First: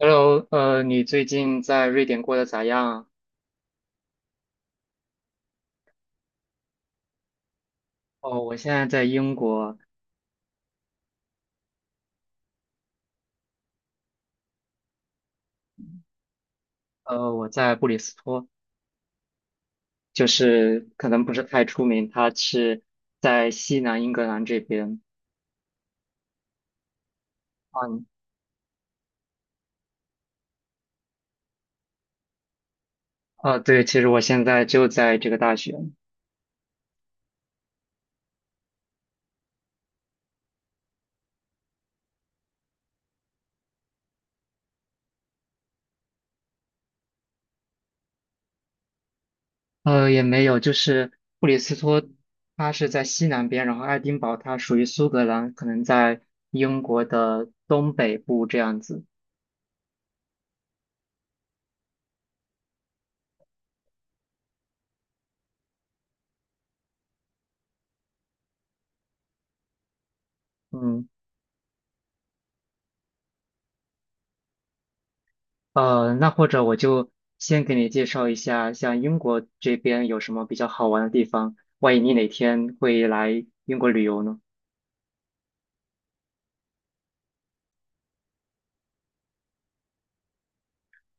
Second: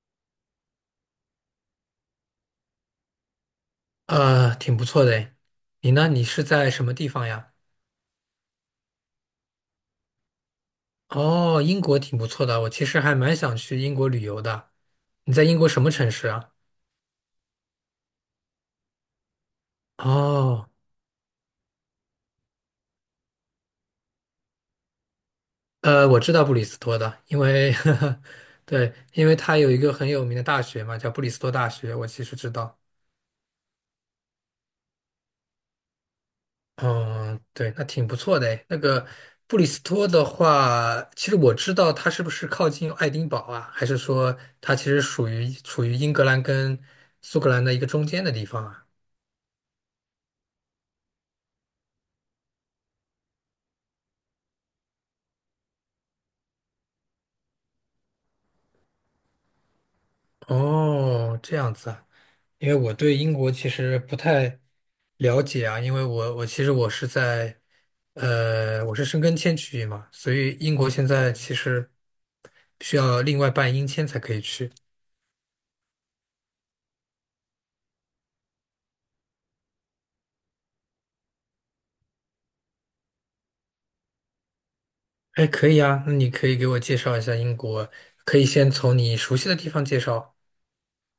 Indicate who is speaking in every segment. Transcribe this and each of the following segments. Speaker 1: Hello，你最近在瑞典过得咋样？
Speaker 2: 挺不错的诶。你呢？你是在什么地方呀？
Speaker 1: 哦，我现在在英国，
Speaker 2: 哦，英国挺不错的，我其实还蛮想去英国旅游的。你在英国什么城市啊？
Speaker 1: 我在布里斯托，就
Speaker 2: 哦，
Speaker 1: 是可能不是太出名，它是在西南英格兰这边。
Speaker 2: 我知道布里斯托的，因为
Speaker 1: 嗯，
Speaker 2: 对，因为它有一个很有名的大学嘛，叫布里斯托大学，我其实知道。
Speaker 1: 哦，对，其实我现在就在这个大学，
Speaker 2: 嗯，对，那挺不错的诶。那个布里斯托的话，其实我知道它是不是靠近爱丁堡啊？还是说它其实属于处于英格兰跟苏格兰的一个中间的地方啊？
Speaker 1: 也没有，就是布里斯托，它是在西南边，然后爱丁堡它属于苏格兰，可能在英国的东北部这样子。
Speaker 2: 哦，这样子啊，因为我对英国其实不太了解啊，因为我其实我是在，我是申根签区域嘛，所以英国现
Speaker 1: 嗯。
Speaker 2: 在其实需要另外办英签才可以去。
Speaker 1: 那或者我就先给你介绍一下，像英国这边有什么比较好玩的地方，万一你哪天会来英国旅游呢？
Speaker 2: 哎，可以啊，那你可以给我介绍一下英国，可以先从你熟悉的地方介绍。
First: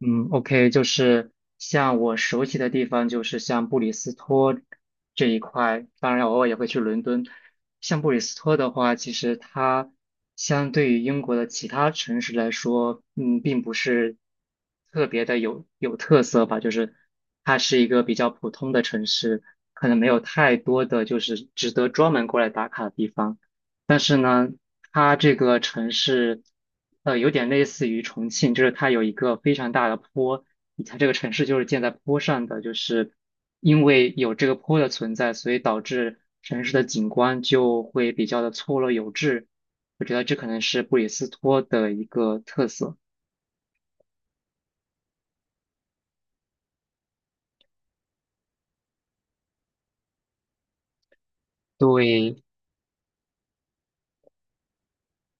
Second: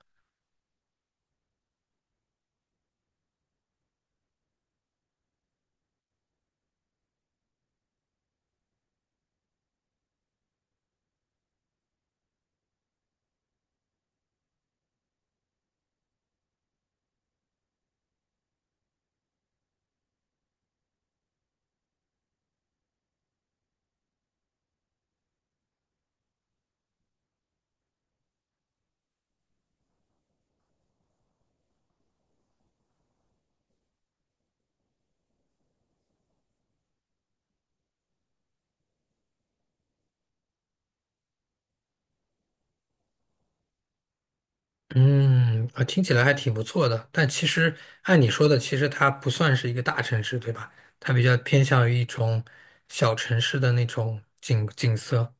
Speaker 1: 嗯，OK，就是像我熟悉的地方，就是像布里斯托这一块，当然偶尔也会去伦敦。像布里斯托的话，其实它相对于英国的其他城市来说，嗯，并不是特别的有特色吧，就是它是一个比较普通的城市，可能没有太多的就是值得专门过来打卡的地方。它这个城市，有点类似于重庆，就是它有一个非常大的坡，它这个城市就是建在坡上的，就是因为有这个坡的存在，所以导致城市的景观就会比较的错落有致。我觉得这可能是布里斯托的一个特色。
Speaker 2: 嗯，啊，听起来还挺不错的，但其实按你说的，其实它不算是一个大城市，对吧？它比较偏向于一
Speaker 1: 对，
Speaker 2: 种小城市的那种景色。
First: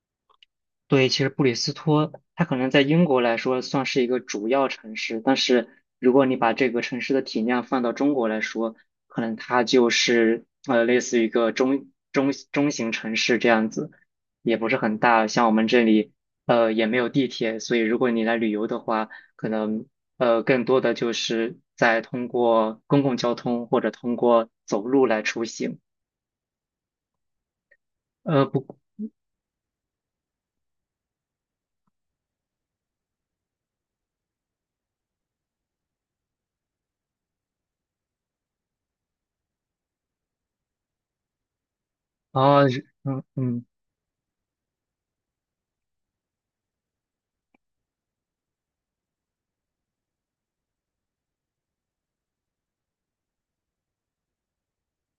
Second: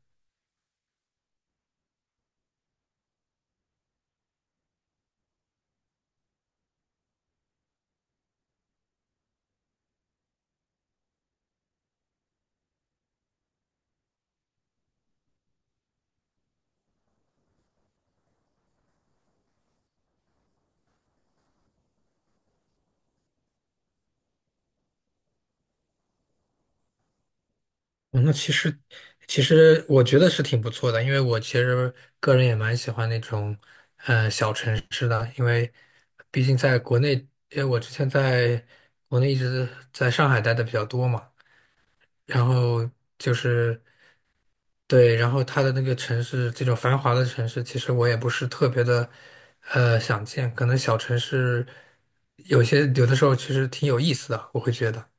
Speaker 1: 对，其实布里斯托它可能在英国来说算是一个主要城市，但是如果你把这个城市的体量放到中国来说，可能它就是类似于一个中型城市这样子，也不是很大。像我们这里也没有地铁，所以如果你来旅游的话，可能更多的就是在通过公共交通或者通过走路来出行。
Speaker 2: 哦那
Speaker 1: 呃
Speaker 2: 其
Speaker 1: 不
Speaker 2: 实，其实我觉得是挺不错的，因为我其实个人也蛮喜欢那种，小城市的，因为毕竟在国内，因为我之前在国内一直在上海待的比较多嘛，然
Speaker 1: 啊
Speaker 2: 后
Speaker 1: 嗯
Speaker 2: 就
Speaker 1: 嗯。
Speaker 2: 是对，然后它的那个城市，这种繁华的城市，其实我也不是特别的，想见，可能小城市有的时候其实挺有意思的，我会觉得。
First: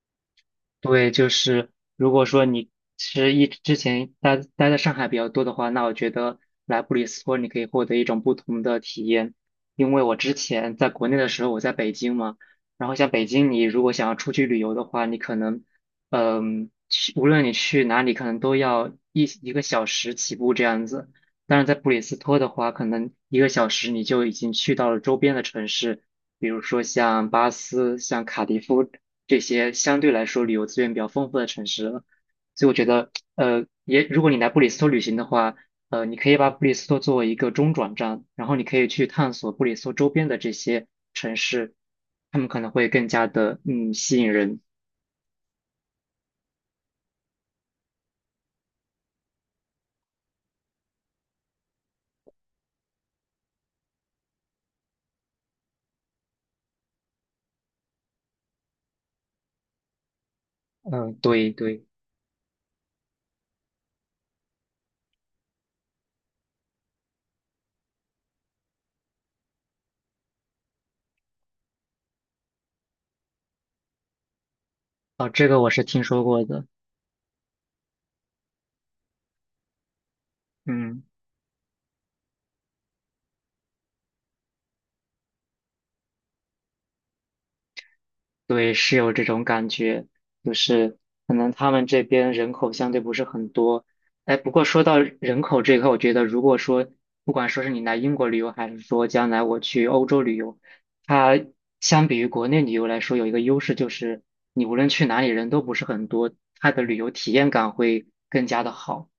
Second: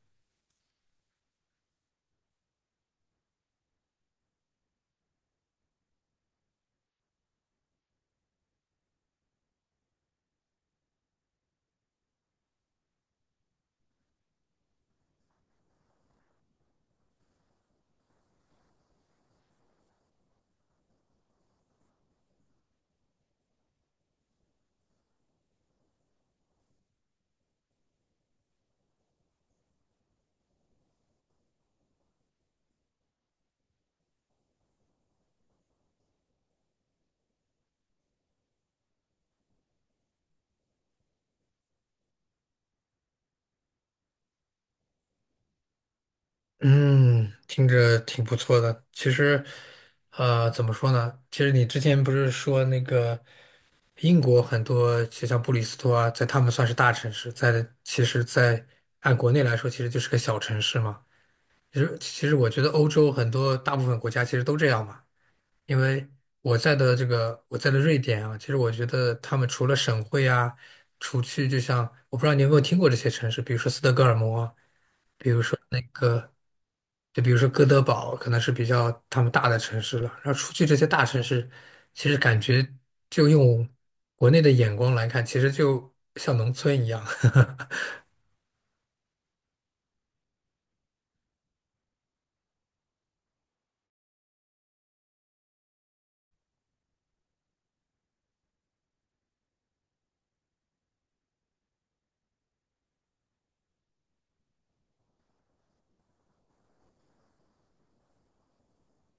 Speaker 1: 对，就是如果说你是之前待在上海比较多的话，那我觉得来布里斯托你可以获得一种不同的体验。因为我之前在国内的时候，我在北京嘛，然后像北京，你如果想要出去旅游的话，你可能，嗯，去无论你去哪里，可能都要一个小时起步这样子。但是在布里斯托的话，可能一个小时你就已经去到了周边的城市，比如说像巴斯、像卡迪夫。这些相对来说旅游资源比较丰富的城市了。所以我觉得，也如果你来布里斯托旅行的话，你可以把布里斯托作为一个中转站，然后你可以去探索布里斯托周边的这些城市，他们可能会更加的吸引人。
Speaker 2: 嗯，听着挺不错的。其实，怎么说呢？其实你之前不是说那个英国很多，就像布里斯托啊，在他们算是大城市，在其实在按国内来说，其实就是个小城市嘛。
Speaker 1: 嗯，对
Speaker 2: 其
Speaker 1: 对，
Speaker 2: 实，其实我觉得欧洲很多大部分国家其实都这样嘛。因为我在的瑞典啊，其实我觉得他们除了省会啊，除去就像我不知道你有没有听过这些城市，比如说斯德哥尔摩啊
Speaker 1: 哦，这个我是听说过的。
Speaker 2: 就比如说哥德堡，可能是比较他们大的城市了。然后出去这些
Speaker 1: 嗯。
Speaker 2: 大城市，其实感觉就用国内的眼光来看，其实就像农村一样。
Speaker 1: 对，是有这种感觉，就是可能他们这边人口相对不是很多。哎，不过说到人口这一块，我觉得如果说不管说是你来英国旅游，还是说将来我去欧洲旅游，它相比于国内旅游来说，有一个优势就是你无论去哪里人都不是很多，它的旅游体验感会更加的好。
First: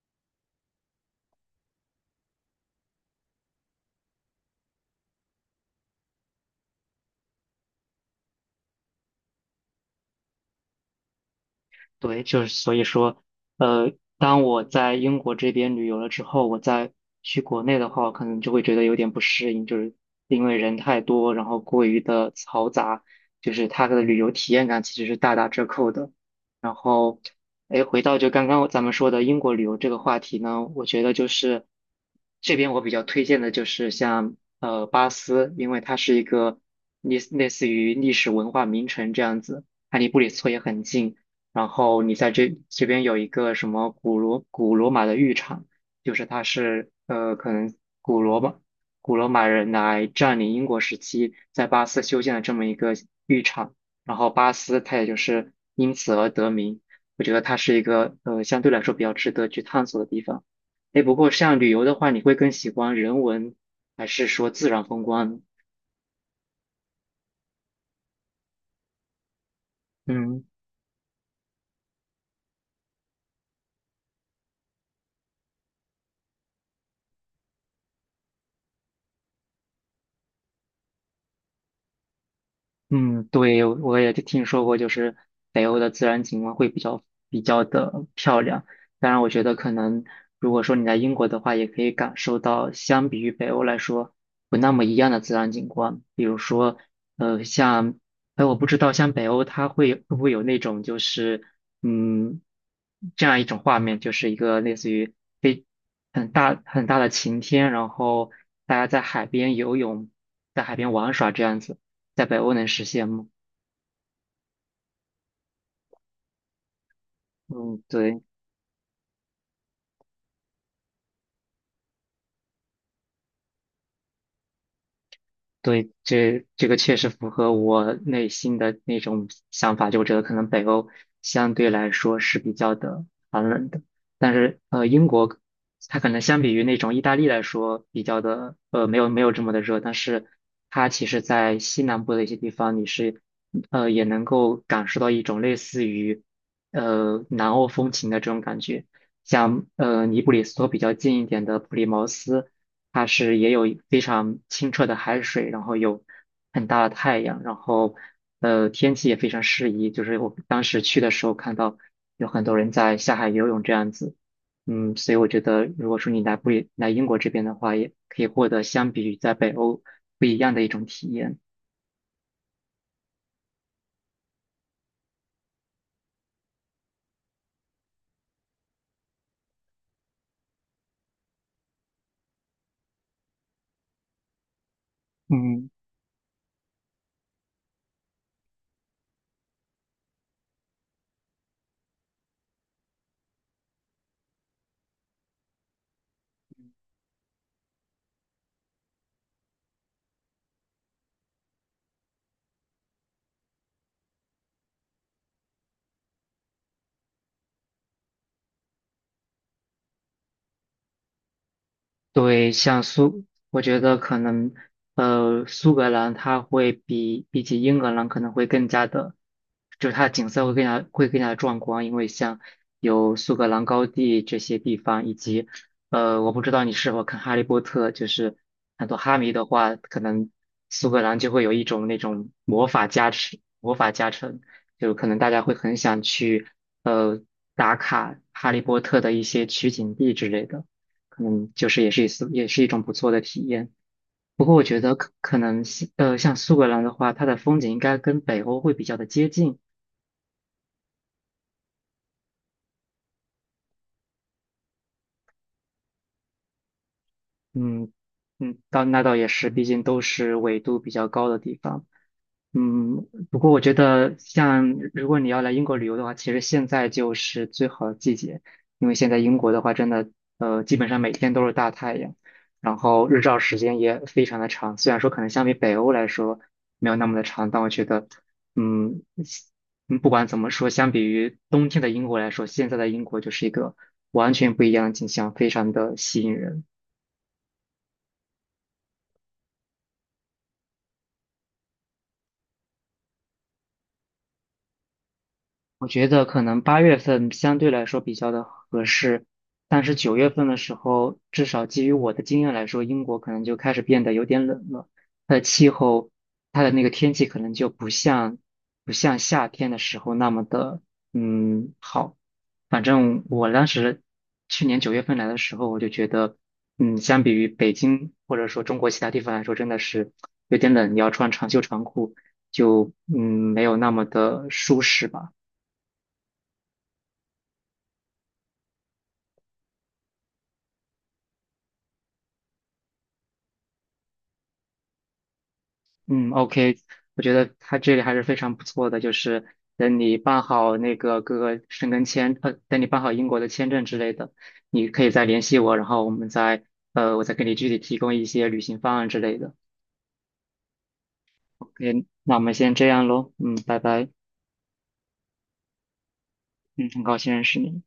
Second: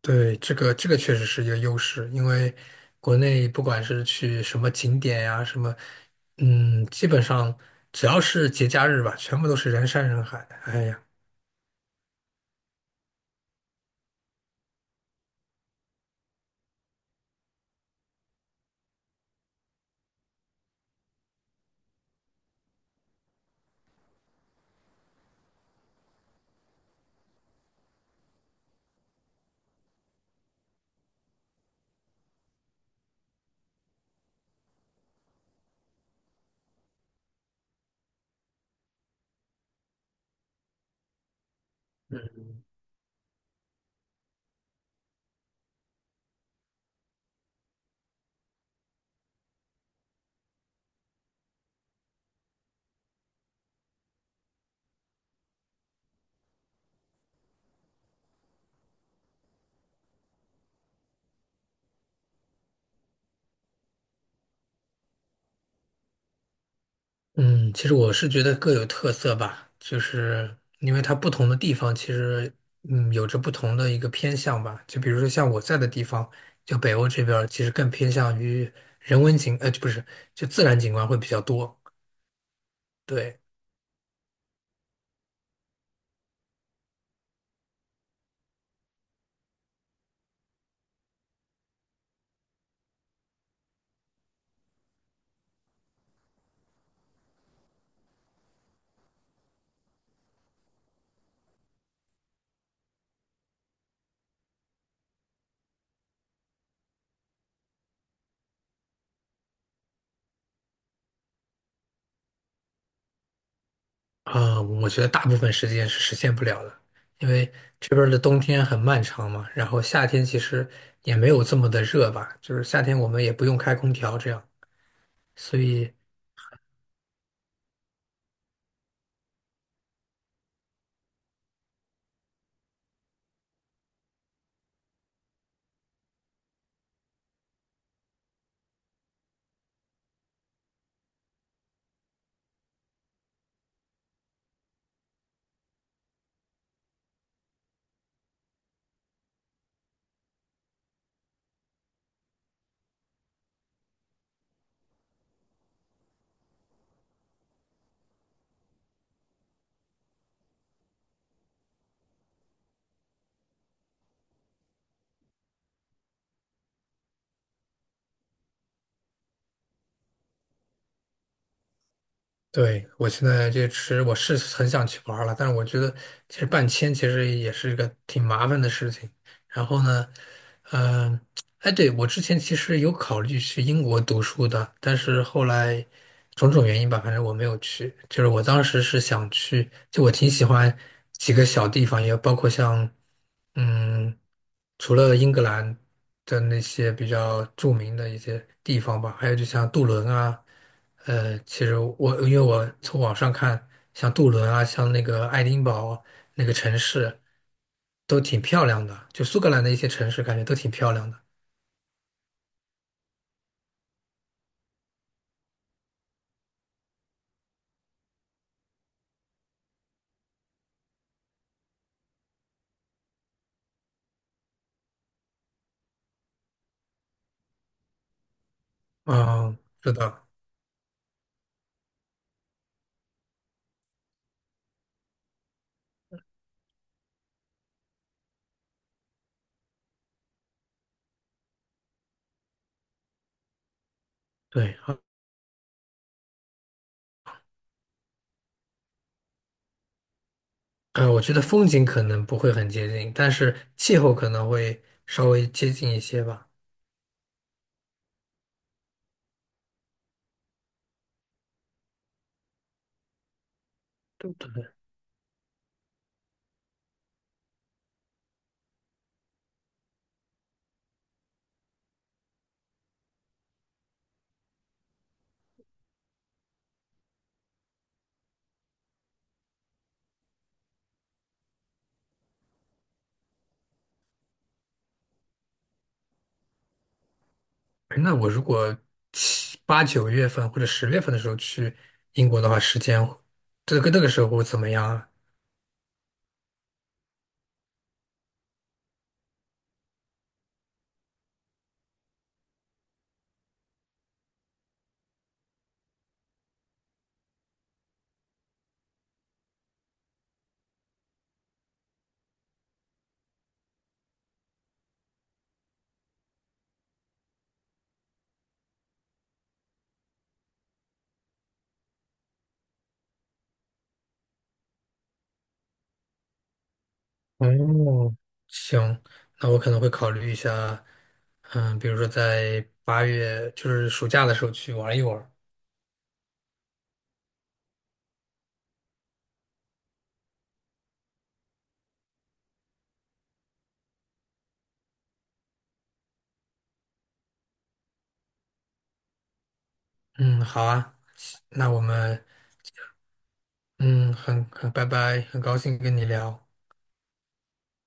Speaker 2: 对，这个确实是一个优势，因为国内不管是去什么景点呀、什么，嗯，基本上只要是节假日吧，全部都是人山人海。哎呀。
Speaker 1: 对，就是所以说，呃，当我在英国这边旅游了之后，我再去国内的话，我可能就会觉得有点不适应，就是因为人太多，然后过于的嘈杂，就是它的旅游体验感其实是大打折扣的。然后，哎，回到就刚刚咱们说的英国旅游这个话题呢，我觉得就是这边我比较推荐的就是像巴斯，因为它是一个类似于历史文化名城这样子，它离布里斯托也很近。然后你在这边有一个什么古罗马的浴场，就是它是可能古罗马古罗马人来占领英国时期在巴斯修建的这么一个浴场，然后巴斯它也就是因此而得名。我觉得它是一个相对来说比较值得去探索的地方。哎，不过像旅游的话，你会更喜欢人文还是说自然风光呢？
Speaker 2: 嗯，其实我是觉得各有特色吧，就
Speaker 1: 嗯。
Speaker 2: 是因为它不同的地方，其实有着不同的一个偏向吧。就比如说像我在的地方，就北欧这边儿其实更偏向于人文景，不是，就自然景观会比较多。
Speaker 1: 嗯，
Speaker 2: 对，
Speaker 1: 对，我也就听说过，就是北欧的自然景观会比较的漂亮。当然，我觉得可能如果说你在英国的话，也可以感受到相比于北欧来说不那么一样的自然景观。比如说，像，哎，我不知道像北欧它会不会有那种就是嗯这样一种画面，就是一个类似于非很大很大的晴天，然后大家在海边游泳，在海边玩耍这样子。在北欧能实现吗？
Speaker 2: 啊，我觉得大部分时间是实现不了的，因为
Speaker 1: 嗯，
Speaker 2: 这边儿的
Speaker 1: 对
Speaker 2: 冬天很漫长嘛，然后夏天其实也没有这么的热吧，就是夏天我们也不用开空调这样。所
Speaker 1: 对，
Speaker 2: 以
Speaker 1: 这个确实符合我内心的那种想法，就我觉得可能北欧相对来说是比较的寒冷的，但是英国它可能相比于那种意大利来说比较的没有这么的热，但是它其实在西南部的一些地方你是也能够感受到一种类似于南欧风情的这种感觉。像布里斯托比较近一点的普利茅斯，它是也有非常清澈的海水，然后有很大的太阳，然后天气也非常适宜。就是我当时去的时候看到有很多人在下海游泳这样子，嗯，所以我觉得如果说你来不来英国这边的话，也可以获得相比于在北欧不一样的一种体验。
Speaker 2: 对，我现在这吃，我是很想去玩儿了，但是我觉得其实办签其实也是一个挺麻烦的事情。然后呢，嗯、哎，对，我之前其实有考虑去英国读书的，但是后
Speaker 1: 嗯，
Speaker 2: 来种种原因吧，反正我没有去。就是我当时是想去，就我挺喜欢几个小地方，也包括像，嗯，除了英格兰的那些比较著名的一些地方吧，还有就像杜伦啊，其实我因为我从网上看，像杜伦啊，像那个爱丁堡那个城市。都挺漂亮的，就苏格兰的一些城市感觉都挺漂亮的。
Speaker 1: 对，像我觉得可能，苏格兰它会比起英格兰可能会更加的，就是它的景色会更加的壮观，因为像有苏格兰高地这些地方，以及，我不知道你是否看《哈利波特》，就是很多哈迷的
Speaker 2: 嗯，
Speaker 1: 话，
Speaker 2: 是
Speaker 1: 可
Speaker 2: 的，
Speaker 1: 能苏格兰就会有一种那种魔法加持，魔法加成，就可能大家会很想去，呃，打卡《哈利波特》的一些取景地之类的。可能就是也是一种不错的体验。不过我
Speaker 2: 对，
Speaker 1: 觉得可能像苏格兰的话，它的风景应该跟北欧会比较的接近，
Speaker 2: 我觉得风景可能不会很接近，但是气候可能会稍微接近一些吧。
Speaker 1: 嗯嗯，倒也是，毕竟都是纬度比较高的地方。嗯，不过我觉得
Speaker 2: 对对，
Speaker 1: 像如果你要来英国旅游的话，其实现在就是最好的季节，因为现在英国的话，真的基本上每天都是大太阳，然后日照时间也非常的长。虽然说可能相比北欧来说没有那么的长，但我觉得嗯不管怎么说，相比于冬天的英国来说，现在的英国就是一个完全不一样的景象，非常的吸引人。
Speaker 2: 那我如果7、8、9月份或者10月份的时候去英国的话，时间这个那个时候会怎么样啊？
Speaker 1: 我觉得可能八月份相对来说比较的合适，但是九月份的时候，至少基于我的经验来说，英国可能就开始变得有点冷了。它的气候，它的那个天气可能就不像夏天的时候那么的好。反正我当时去年九月份来的时候，我就觉得，嗯，相比于北京或者说中国其他地方来说，真的是有点冷，要穿长袖长裤，就嗯没有那么的舒适吧。
Speaker 2: 哦，行，那我可能会考虑一下，嗯，比如说在8月，就是暑假的时候去玩一玩。
Speaker 1: 嗯，OK，我觉得他这里还是非常不错的，就是等你办好那个各个申根签，等你办好英国的签证之类的，你可以再联系我，然后我们再，我再给你具体提供一些旅行方案之类的。
Speaker 2: 嗯，好啊，那我
Speaker 1: OK，
Speaker 2: 们。
Speaker 1: 那我们先这样喽，嗯，拜拜，
Speaker 2: 嗯，很拜拜，很高兴跟你聊。
Speaker 1: 嗯，很高兴认识你。